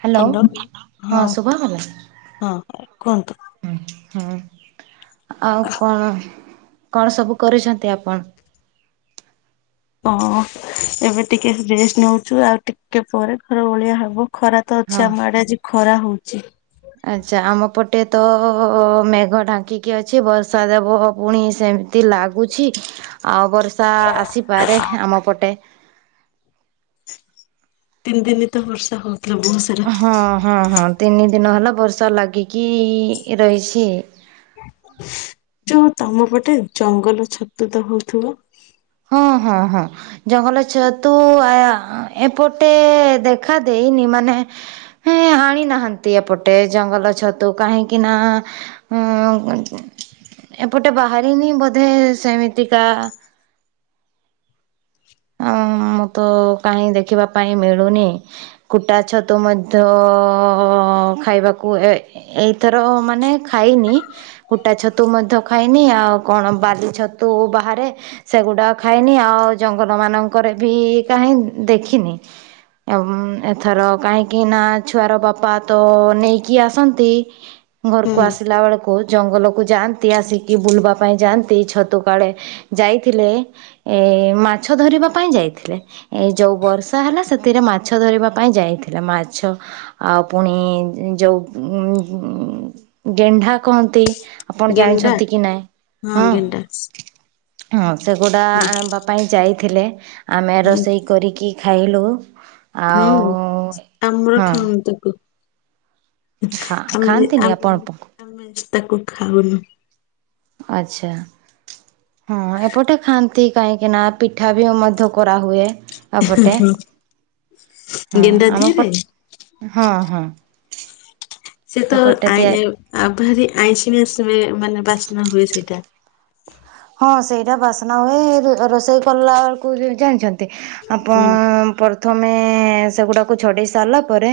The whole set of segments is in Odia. ହ୍ୟାଲୋ ହଁ ଶୁଭା ଗଲା? ହଁ କୁହନ୍ତୁ। ହଁ ହୁଁ ଆଉ କଣ କଣ ସବୁ କରିଛନ୍ତି ଆପଣ? ହଁ ଏବେ ଟିକେ ରେଷ୍ଟ ନଉଛୁ ଆଉ ଟିକେ ପରେ ଘର ଓଳିଆ ହବ ଖରା ତ ହଁ। ଛ ଆମ ଆଡେ ଆଜି ଖରା ହଉଛି। ଆଚ୍ଛା ଆମ ପଟେ ତ ମେଘ ଢାଙ୍କିକି ଅଛି ବର୍ଷା ଦେବ ପୁଣି ସେ ଏତି ଲାଗୁଛି ଆଉ ବର୍ଷା ଆସିପାରେ ଆମ ପଟେ। ତିନି ଦିନ ତ ବର୍ଷା ହଉଥିଲା ବହୁତ ସାରା। ହଁ ହଁ ହଁ ତିନି ଦିନ ହେଲା ବର୍ଷା ଲାଗିକି ରହିଛି। ଯୋଉ ତମ ପଟେ ଜଙ୍ଗଲ ଛତୁ ତ ହଉଥିବ? ହଁ ହଁ ହଁ। ଜଙ୍ଗଲ ଛତୁ ଆ ଏପଟେ ଦେଖା ଦେଇନି ମାନେ ହଁ ଆଣି ନାହାନ୍ତି ଏପଟେ ଜଙ୍ଗଲ ଛତୁ, କାହିଁକି ନା? ହଁ ଏପଟେ ବାହାରିନି ବୋଧେ ସେମିତିକା ମୁଁ ତ କାହିଁ ଦେଖିବା ପାଇଁ ମିଳୁନି। କୁଟା ଛତୁ ମଧ୍ୟ ଖାଇବାକୁ ଏ ଏଇଥର ମାନେ ଖାଇନି। କୁଟା ଛତୁ ମଧ୍ୟ ଖାଇନି ଆଉ କଣ ବାଲି ଛତୁ ବାହାରେ। ସେଗୁଡା ଖାଇନି ଆଉ ଜଙ୍ଗଲ ମାନଙ୍କରେ ବି କାହିଁ ଦେଖିନି। ଏବଂ ଏଥର କାହିଁକି ନା ଛୁଆର ବାପା ତ ନେଇକି ଆସନ୍ତି। ହୁଁ ଘରକୁ ଆସିଲା ବେଳକୁ କଉ ଜଙ୍ଗଲକୁ ଯାଆନ୍ତି ଆସିକି ବୁଲିବା ପାଇଁ ଯାଆନ୍ତି ଛତୁ କାଳେ ଯାଇଥିଲେ। ଏ ମାଛ ଧରିବା ପାଇଁ ଯାଇଥିଲେ। ଏ ଯୋଉ ବର୍ଷା ହେଲା ସେଥିରେ ମାଛ ଧରିବା ପାଇଁ ଯାଇଥିଲା, ମାଛ ଆଉ ପୁଣି ଯଉ [inaudible] ଗେଣ୍ଢା କହନ୍ତି ଆପଣ ଗେଣ୍ଡା ଜାଣିଛନ୍ତି କି ନାଇଁ ହଁ। ହଁ ସେଗୁଡା ଆଣିବା ପାଇଁ ଯାଇଥିଲେ ଆମେ ହୁଁ ରୋଷେଇ କରିକି ଖାଇଲୁ। ହୁଁ ଆଉ ଆମର ହଁ ଖାଉ ତାକୁ ଖା ଆମେ ଖାଆନ୍ତିନି ଆମେ ଆପଣ ଆମେ ତାକୁ ଖାଉନୁ। ଆଚ୍ଛା। ହଁ ଏପଟେ ଖାଆନ୍ତି କାହିଁକି ନା ପିଠା ବି ମଧ୍ୟ କରାହୁୁଏ। ଆପଟେ ହଁ ଗେଣ୍ଡା ଆମ ଧିଅରେ ପଟ୍ ହଁ ହଁ। ସେ ତ ଏପଟେ ତିଆ ଭାରି ଆଇଁଷି ଆସ ମାନେ ବାସ୍ନା ହୁଏ ସେଇଟା। ହଁ ସେଇଟା ବାସ୍ନା ହୁଏ ରୋଷେଇ କଲା ବେଳକୁ ଜାଣିଛନ୍ତି? ଆପଅ ହୁଁ ପର ତମେ ସେ ଗୁଡାକୁ ଛଡେଇ ସାରିଲା ପରେ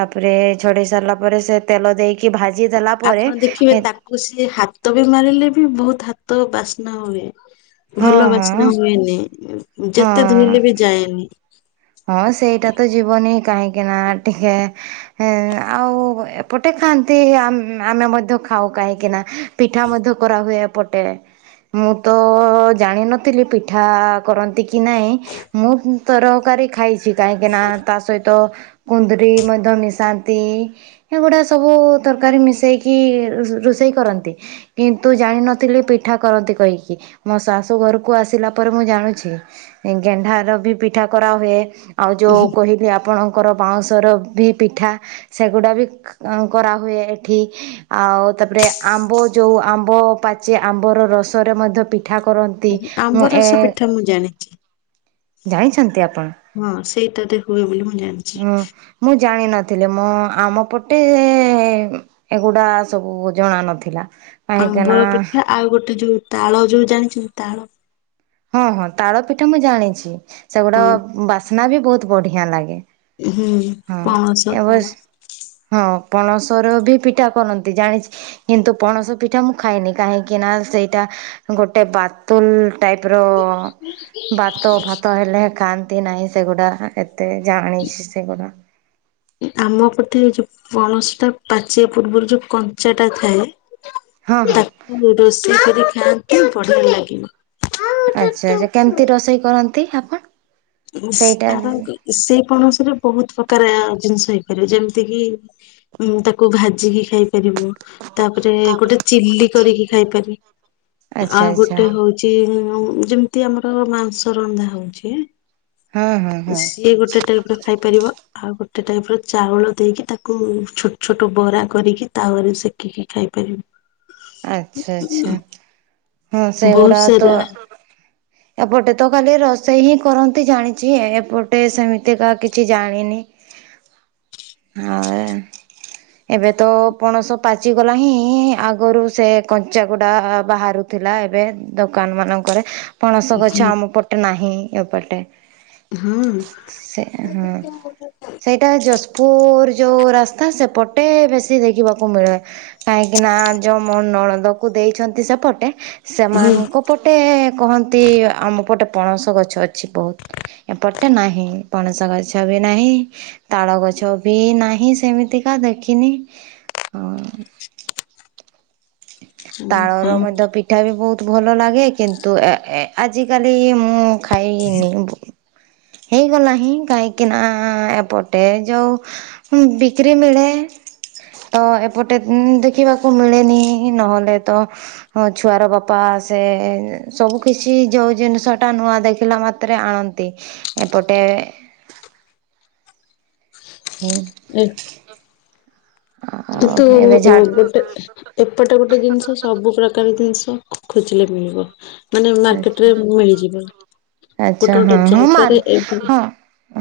ତାପରେ ଛଡେଇ ସାରିଲା ପରେ ସେ ତେଲ ଦେଇକି ଭାଜି ଦେଲା ପରେ ଆପଣ ଦେଖିବେ ତାକୁ ସିଏ ହାତ ବି ମାରିଲେ ବି ବହୁତ ହାତ ବାସ୍ନା ହୁଏ। ହଁ ଭଲ ବାସ୍ନା ହଁ ହୁଏନି ଯେତେ ହଁ ଧୋଇଲେ ବି ଯାଏନି। ହଁ ସେଇଟା ତ ଯିବନି କାହିଁକି ନା ଟିକେ ହଁ ଆଉ ଏପଟେ ଖାଆନ୍ତି ଆମେ ମଧ୍ୟ ଖାଉ କାହିଁକି ନା ପିଠା ମଧ୍ୟ କରାହୁଏ ଏପଟେ। ମୁଁ ତ ଜାଣିନଥିଲି ପିଠା କରନ୍ତି କି ନାଇଁ ମୁଁ ତରକାରୀ ଖାଇଛି, କାହିଁକିନା ତା ସହିତ କୁନ୍ଦରି ମଧ୍ୟ ମିଶାନ୍ତି। ଏଗୁଡ଼ା ସବୁ ତରକାରୀ ମିଶାଇକି ରୋଷେଇ କରନ୍ତି। କିନ୍ତୁ ଜାଣିନଥିଲି ପିଠା କରନ୍ତି କହିକି। ମୋ ଶାଶୁ ଘରକୁ ଆସିଲା ପରେ ମୁଁ ଜାଣୁଛି ଗେଣ୍ଡାର ବି ପିଠା କରାହୁୁଏ। ଆଉ ଯେଉଁ କହିଲି ଆପଣ ତାଙ୍କର ବାଉଁଶର ବି ପିଠା ସେଗୁଡ଼ା ବି କରାହୁଏ ଏଠି। ଆଉ ତାପରେ ଆମ୍ବ ଯୋଉ, ଆମ୍ବ ପାଚେ ଆମ୍ବ ର ରସରେ ମଧ୍ୟ ପିଠା କରନ୍ତି। ମୁଁ ଆମ୍ବ ଏ ରସ ପିଠା ମୁଁ ଜାଣେ। ଜାଣିଛନ୍ତି ଆପଣ? ହଁ, ସେଇଟା ତ ହୁଏ ବୋଲି ମୁଁ ଜାଣିି ହୁଁ ମୁଁ ଜାଣି ନଥିଲି ମଁ ଆମ ପଟେ ଏଗୁଡା ସବୁ ଜଣା ନଥିଲା। କାହିଁକି ନା ଆମ୍ବଳ ପିଠା ଆଉ ଗୋଟେ ଯୋଉ ତାଳ ଯୋଉ ଜାଣିଛନ୍ତି ତାଳ ହଁ ହଁ ତାଳ ପିଠା ମୁଁ ଜାଣିଛି ସେଗୁଡା ହଁ ବାସ୍ନା ବି ବହୁତ ବଢିଆ ଲାଗେ। ହୁଁ ହଁ ପଣସ ଏ ବର୍ଷ ତାଳ। ହଁ ପଣସର ବି ପିଠା କରନ୍ତି ଜାଣିଛି। କିନ୍ତୁ ପଣସ ପିଠା ମୁଁ ଖାଇନି କାହିଁକି ନା ସେଇଟା ଗୋଟେ ବାତୁଲ ଟାଇପ ର ଭାତ ଭାତ ହେଲେ ଖାଆନ୍ତି ନାହିଁ ସେଗୁଡା। ତ ଜାଣିଛି ସେଗୁଡା। ଆମ ପଟେ ଯୋଉ ପଣସ ଟା ପାଚିବା ପୂର୍ବରୁ ଯୋଉ କଞ୍ଚା ଟା ଥାଏ। ହଁ ହଁ ତାକୁ ରୋଷେଇ କରି ଖାଆନ୍ତି ବଢିଆ ଲାଗିବ। ଆଚ୍ଛା ଆଚ୍ଛା କେମିତି ରୋଷେଇ କରନ୍ତି ଆପଣ? ସେଇଟା ସେ ତାର ସେଇ ପଣସୀରେ ବହୁତ ପ୍ରକାର ଜିନିଷ ହେଇପାରିବ ଯେମିତି କିି ଉଁ ତାକୁ ଭାଜିକି ଖାଇ ପାରିବୁ ତାପରେ ଗୋଟେ ଚିଲି କରିକି ଖାଇଥିଲି। ଆଚ୍ଛା ଆଉ ଆଚ୍ଛା ଗୋଟେ ହଉଛି ଯେମିତି ଆମର ମାଂସ ରନ୍ଧା ହଉଛି। ହଁ ହଁ ହଁ। ଇଏ ଗୋଟେ ଟାଇପରେ ଖାଇପାରିବ। ଆଉ ଗୋଟେ ଟାଇପ ର ଚାଉଳ ଦେଇକି ତାକୁ ଛୋଟ ଛୋଟ ବରା କରିକି ତାୱରେ ସେକ। କି କି ଖାଇପାରିବ। ଆଛା, ଆଛା। ହଁ ବହୁତ ସେଗୁଡା ତ। ସାରା ଏପଟେ ତ କାଲି ରୋଷେଇ ହିଁ କରନ୍ତି ଜାଣିଛି ଏପଟେ ସେମିତିକାହା କିଛି ଜାଣିନି। ହଁ [unintelligible] ଏବେ ତ ପଣସ ପାଚିଗଲା ହିଁ ଆଗରୁ ସେ କଞ୍ଚାାଗୁଡା ବାହାରୁଥିଲା ଏବେ ଦୋକାନ ମାନଙ୍କରେ, ପଣସ ଗଛ ଆମ ନାହିଁ ଏପଟେ। ହଁ। ସେ ହୁଁ ସେ ଏଇଟା ଯାଜପୁର ଯେଉଁ ରାସ୍ତା, ସେପଟେ ବେଶୀ ଦେଖିବାକୁ ମିଳେ। କାହିଁକି ନା ଯୋଉ ମ ନଣଦକୁ ଦେଇଛନ୍ତି ସେପଟେ, ସେମାନଙ୍କୁ ପଟେ କହନ୍ତି ଆମ ପଟେ ପଣସ ଗଛ ଅଛି ବହୁତ। ଏପଟେ ନାହିଁ, ପଣସ ଗଛ ବି ନାହିଁ। ତାଳ ଗଛ ବି ନାହିଁ ସେମିତିକା ଦେଖିନି। ହୁଁ ତାଳ ର ହଁ ମଧ୍ୟ ପି ଠା ବି ବହୁତ ଭଲ ଲାଗେ କିନ୍ତୁ ଆଜି କାଲି ମୁଁ ଖାଇନି। ହେଇଗଲା ହିଁ କାହିଁକିନା ଏପଟେ ଯେଉଁ ହଁ ବିକ୍ରି ମିଳେ ତ ଏପଟେ ଦେଖିବାକୁ ମିଳେନି। ନହଲେ ତ ହଁ ଛୁଆର ବାପା ସେ ସବୁ କିଛି, ଯୋଉ ଜିନିଷ ଟା ନୂଆ ଦେଖିଲା ମା ରେ ଆଣନ୍ତି ଏପଟେ [unintelligible] ଆଉ କିନ୍ତୁ ଏବେ ଏବେତ ଏପଟେ ଗୋଟେ ଜିନିଷ ସବୁ ପ୍ରକାର ଜିନିଷ ଖୋଜିଲେ ମିଳିବ। ମାନେ ଝାଟ ମାର୍କେଟରେ ମିଳିଯିବ, ଆଚ୍ଛା ଗୋଟେ ହଁ ଗୋଟେ ହଁ ମାରୁ ଜାଗାରେ- ହଁ।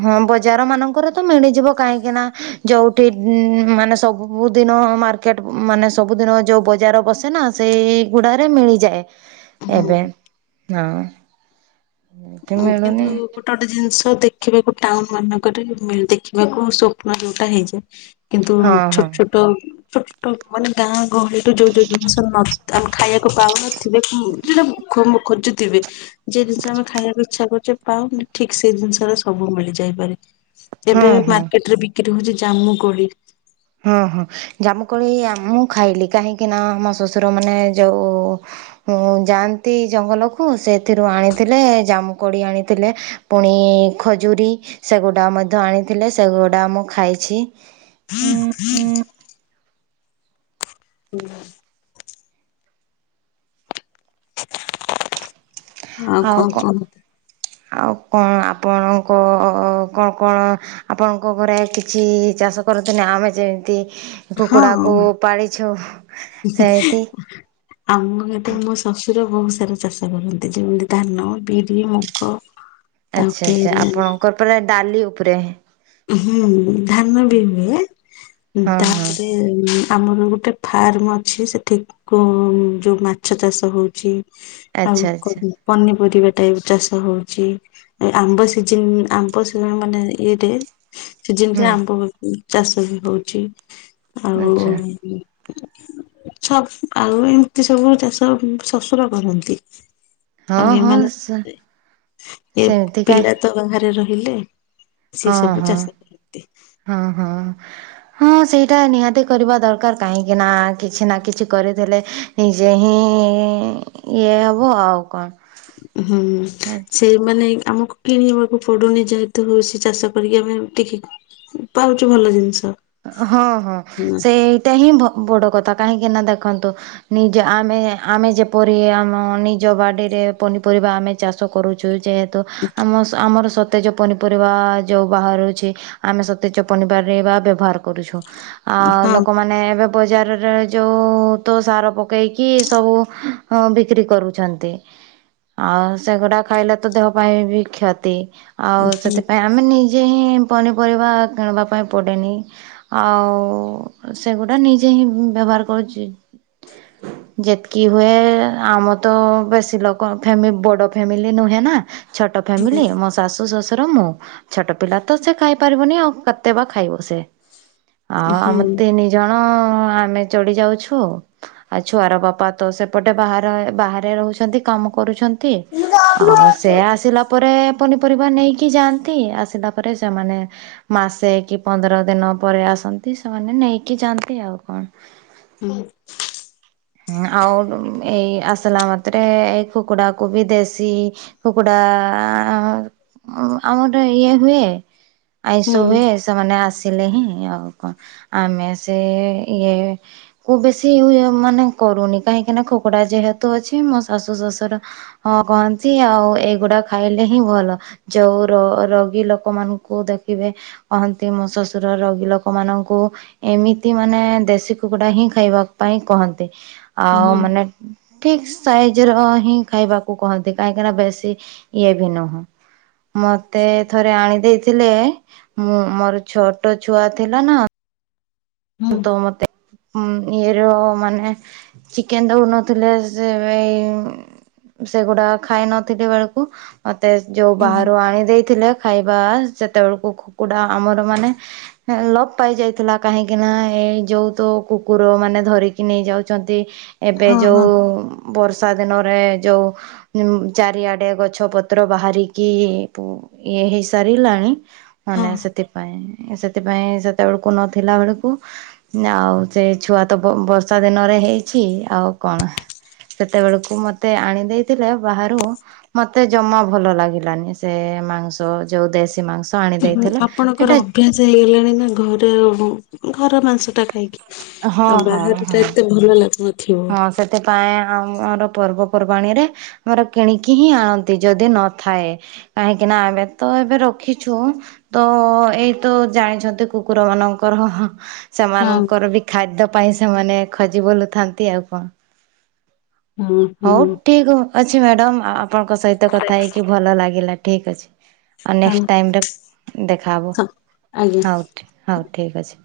ହଁ ବଜାର ମାନଙ୍କରେ ତ ମିଳିଯିବ କାହିଁକି ନା- ଯୋଉଠି ମାନେ ସବୁ ଦିନ ମାର୍କେଟ ମାନେ ସବୁଦିନ ଯୋଉ ବଜାର ବସେ ନା ସେ ଗୁଡାରେ ମିଳିଯାଏ ଏବେ ହୁଁ ହଁ ଅ କିନ୍ତୁ ଗୋଟେ ଗୋଟେ ଜିନିଷ ଦେଖିବାକୁ ଟାଉନ ମାନଙ୍କରେ ମିଳେ, ଦେଖିବାକୁ ସ୍ବପ୍ନ ଯୋଉଟା ହେଇଯାଏ। କିନ୍ତୁ ହଁ ଛୋଟ ହଁ ଛୋଟ ଛୋଟ ମାନେ ଗାଁ ଗହଳିରୁୁ ଯୋଉ ଯୋଉ ଜିନିଷ ଆମେ ଖାଇବାକୁ ପାଉନଥିବେ ଯୋଉ ଟା ମୁଁ ଖୋ ମୋ ଖୋଜୁଥିବି ଯେ ଜିନିଷ ଆମେ ଖାଇଆକ୍ ତା କରୁଚେ ପାଉନି ଠିକ ସେ ଜିନିଷରେ ସବୁ ମିଳିଯାଇପାରେ ହଁ ଏବେ ହଁ। ମାର୍କେଟ୍ ରେ ବି ଏଠୁ ହଉଚି ଜାମୁକୋଳି। ହଁ ହଁ, ଜାମୁକୋଳି ଆ ମୁଁ ଖାଇଲି କାହିଁକି ନା ଆମ ଶ୍ୱଶୁର ମାନେ ଯୋଉ ଉଁ ଯାଆନ୍ତି ଜଙ୍ଗଲକୁୁ ସେଥିରୁ ଆଣିଥିଲେ ଜାମୁ କୋଡି ଆଣିଥିଲେ। ପୁଣି ଖଜୁରୀ ସେଗୁଡ଼ା ମଧ୍ୟ ଆଣିଥିଲେ। ସେଗୁଡ଼ା ମୁଁ ଖାଇଛି। ହଁ ହଁ [unintelligible] ହୁଁ। ଆଉ କଣ କଁ କଣ ଆଉ କଣ ଆପଣଙ୍କ କଣ କଣ? ଆପଣଙ୍କ ଘରେ କିଛି ଚାଷ କରନ୍ତିନି ଆମେ ଯେମତି ହଁ। କୁକୁଡ଼ାକୁ ପାଳିଛୁ ସେମିତି। ଆମ ୟେଥେ ମୋ ଶ୍ୱଶୁର ବହୁତ୍ ସାରା ଚାଷ କରନ୍ତି ଯେମିତି ଧାନ, ବିରି, ମୁଗ। ଆଚ୍ଛା ତାପରେ ଆଚ୍ଛା। ଆପଣଙ୍କର ପୁରା ଡାଲି ଉପରେ। ହୁଁ, ଧାନ ବି ହୁଏ ଉଁ ହଁ ହଁ ତାପରେ ଇମ୍ ଆମର ଗୋଟେ ଫାର୍ମ ଅଛି ସେଠି କୋଉ ଯୋଉ ମାଛ ଚାଷ ହଉଚି ଆଚ୍ଛା ଆଉ ଆଚ୍ଛା କହୁ ପନିପରିବା ଟାଇପ୍ ଚାଷ ହଉଛି। ଏ ଆମ୍ବ ସିଜିନ୍ ଆମ୍ବ ସିଇନ୍ ମାନେ ଇଏଟେ ସିଜିନ୍ ରେ ହୁଁ ଆମ୍ବ ହଉଉନ୍ ଚାଷ ବି ହଉଛି ଆଉ ଆଚ୍ଛା ଛ ଆଉ ଏମିତି ସବୁ ଚାଷ ଶଶୁର କରନ୍ତି। ଆଉ ହଁ ହଁ ଏମାନ ସେ ଏ ସେମିତିକା ପିଲା ତ ବାହାରେ ରହିଲେ। ସେ ହଁ ସବୁ ହଁ ଚାଷ କରନ୍ତି। ହଁ ହଁ। ହଁ ସେଇଟା ନିହାତି କରିବା ଦରକାର କାହିଁକି ନା କିଛି ନା କିଛି କରିଥିଲେ ଏଁ ନିଜେ ହିଁ ଇଏ ହବ ଆଉ କଣ? ହୁଁ ଆଚ୍ଛା। ସେ ମାନେ ଆମକୁ କିଣିବାକୁ ପଡୁନି ଯେହେତୁ ହଉଛି ଚାଷ କରିକି ଆମେ ଟିକେ ପାଉଚୁ ଭଲ ଜିନିଷ। ହଁ ହଁ ସେଇଟା ହିଁ ବଡ କଥା କାହିଁକି ନା ଦେଖନ୍ତୁ ନିଜ ଆମେ ଆମେ ଯେପରି ଆମ ନିଜ ବାଡିରେ ପନିପରିବା ଆମେ ଚାଷ କରୁଛୁ ଯେହେତୁ ଉଁ ଆମ ସ ଆମର ସତେଜ ପନିପରିବା ଯୋଉ ବାହାରୁଛି ଆମେ ସତେଜ ପନିପରିବା ବ୍ୟବହାର କରୁଛୁ। ଆଉ ହୁଁ ଲୋକମାନେ ଏବେ ବଜାରରେ ଯୋଉ ଉ ତ ସାର ପକେଇକି ସବୁ ଅଁ ବିକ୍ରି କରୁଛନ୍ତି। ଆଉ ସେଗୁଡା ଖାଇଲେ ତ ଦେହ ପାଇଁ ବି କ୍ଷତି। ଆଉ ସେଥିପାଇଁ ଆମେ ନିଜେ ହିଁ ପନିପରିବା କିଣବା ପାଇଁ ପଡ଼େନି। ଆଉ ସେଗୁଡା ନିଜେ ହିଁ ବ୍ୟବହାର କରୁଛି। ଯେତକି ହୁଏ ଆମ ତ ବେଶୀ ଲୋକ ଫ୍ୟାମି ବଡ ଫ୍ୟାମିଲି ନୁହେଁ ନା। ଛୋଟ ହୁଁ ଫ୍ୟାମିଲି ମ ଶାଶୁ ଶଶୁ ର ମୁଁ। ଛୋଟ ପିଲା ତ ସେ ଖାଇ ପାରିବନି ଆଉ କେତେ ବା ଖାଇବ ସେ। ଆଉ ଆମେ ହୁଁ। ତିନି ଜଣ ଆମେ ଚଡ଼ି ଯାଉଛୁ। ଆଜ୍ ଛୁଆର ବାପା ତ ସେପଟେ ବାହାରେ ବାହାରେ ରହୁଛନ୍ତି। କାମ କରୁଛନ୍ ତି ହୁଁ ହୁଁ ଆଉ ସେ ଆସିଲା ପରେ ପନିପରିବା ନେଇକି ଯାଆନ୍ତି। ଆସିଲା ପରେ ସେମାନେ ମାସେ କି ପନ୍ଦର ଦିନ ପରେ ଆସନ୍ତି ସେମାନେ ନେଇକି ଯାଆନ୍ତି। ଆଉ କଣ? ଉ ହୁଁ। ହୁଁ ଆଉ ଉମ୍ ଏଇ ଆସେଲା ମାତ୍ରେ ଏଇ କୁକୁଡାକୁ ବି ଦେଶୀ କୁକୁଡା। ଆମରେ ଇଏ ହୁଏ। ହୁଁ ଆଇଁଷ ହୁଁ ହୁଏ। ସେମାନେ ଆସିଲେ ହିଁ ଆଉ କଣ ଆମେ ସେ ଇଏ କୁ ବେଶୀ ମାନେ କରୁନି କାହିଁକି ନା ଖୁକୁଡା ଯେହେତୁ ଅଛି, ମୋ ଶାଶୁ ଶଶୁର ହଁ କହନ୍ତି ଆଉ ଏଇଗୁଡା ଖାଇଲେ ହିଁ ଭଲ। ଯୋଉ ର-ରୋଗୀ ଲୋକମାନଙ୍କୁ ଦେଖିବେ କହନ୍ତି ମୋ ଶଶୁର ରୋଗୀ ଲୋକ ମାନଙ୍କୁ ଏମିତି ମାନେ ଦେଶୀ କୁକୁଡା ହିଁ ଖାଇବା ପାଇଁ କହନ୍ତି ଆଉ ମାନେ ଠିକ୍ ସାଇଜ୍ ର ହିଁ ଖାଇବାକୁ କହନ୍ତି କାହିଁକିନା ବେଶୀ ଇଏ ବି ନୁହଁ। ମତେ ଥରେ ଆଣି ଦେଇଥିଲେ ମୁଁ ମୋର ଛୋଟ ଛୁଆ ଥିଲା ନା। ତ ମତେ ଇଏର ମାନେ ଚିକେନ ଦଉନଥିଲେ ସେ ଏବେ ଉଁ ସେଗୁଡା ଖାଇନଥିଲି ବେଳକୁ ମତେ ଯୋଉ ବାହାରୁ ଆଣି ଦେଇ ଥିଲେ ଖାଇବା ସେତେବେଳକୁ କୁକୁଡ଼ା ଆମର ମାନେ ଲୋପ ପାଇଯାଇଥିଲା କାହିଁକି କିନା ଏଇ ଯୋଉ ତ କୁକୁର ମାନେ ଧରିକି ନେଇଯାଉଛନ୍ତି ଏବେ ହଁ ହଁ ହଁ ଯୋଉଁ ବର୍ଷା ଦିନରେ ଯଉ ଉ ଚାରିଆଡେ ଗଛ ପତ୍ର ବାହାରିକି ପୁ ଇଏ ହେଇ ସାରିଲାଣି ମାନେ ସେଥିପାଇଁ ସେଥିପାଇଁ ସେତେବେଳକୁ ନଥିଲା ବେଳ କୁ ଆଉ ସେ ଛୁଆ ତ ବ-ବର୍ଷା ଦିନରେ ହେଇଛି ଆଉ କଣ? ସେତେବେଳକୁ ମତେ ଆଣି ଦେଇେଇଥିଲେ ବାହାରୁ ମତେ ଜମା ଭଲ ଲାଗିଲାନି ସେ ମାଂସ ଯୋଉ ଦେଶୀ ମାଂସ। ଆଣି ହୁଁ ଦେଇଥିଲା ଆପଣଙ୍କର ସେଟା ଅଭ୍ୟାସ ହେଇଗଲାଣି ନା ଘରେ ଘର ମାଂସ ଟା ଖାଇକି ହଁ ଆଉ ହଁ ବାହାର ହଁ। ଟା ଏତେ ଭଲ ଲାଗୁନଥିବ। [unintelligible] ସେଥିପାଇଁ ଆମର ପର୍ବପର୍ବାଣିରେ- ଆମର କିଣିକି ହିଁ ଆଣନ୍ତି ଯଦି ନଥାଏ। କାହିଁକିନା ଆମେ ତ ଏବେ ରଖିଛୁ। ତ ଏଇତ ଜାଣିଛନ୍ତି କୁକୁର ମାନଙ୍କର ହଃ ହଁ ସେମାନଙ୍କର ବି ଖାଦ୍ୟ ପାଇଁ ସେମାନେ ଖୋଜି ବୋଲୁଥାନ୍ତି ଆଉ କଣ। ହଁ ହଉ ହଁ ଠିକ ଅଛି ମ୍ୟାଡାମ ଆପଣଙ୍କ ସହିତ କଥା ହେଇକି ଭଲ ଲାଗିଲା ଠିକ ଅଛି। ଆଉ ନେକ୍ସ ଟାଇମରେ ଦେଖାହବ ସ- ଆଜ୍ଞା। ହଉ ହଉ ଠିକ ଅଛି।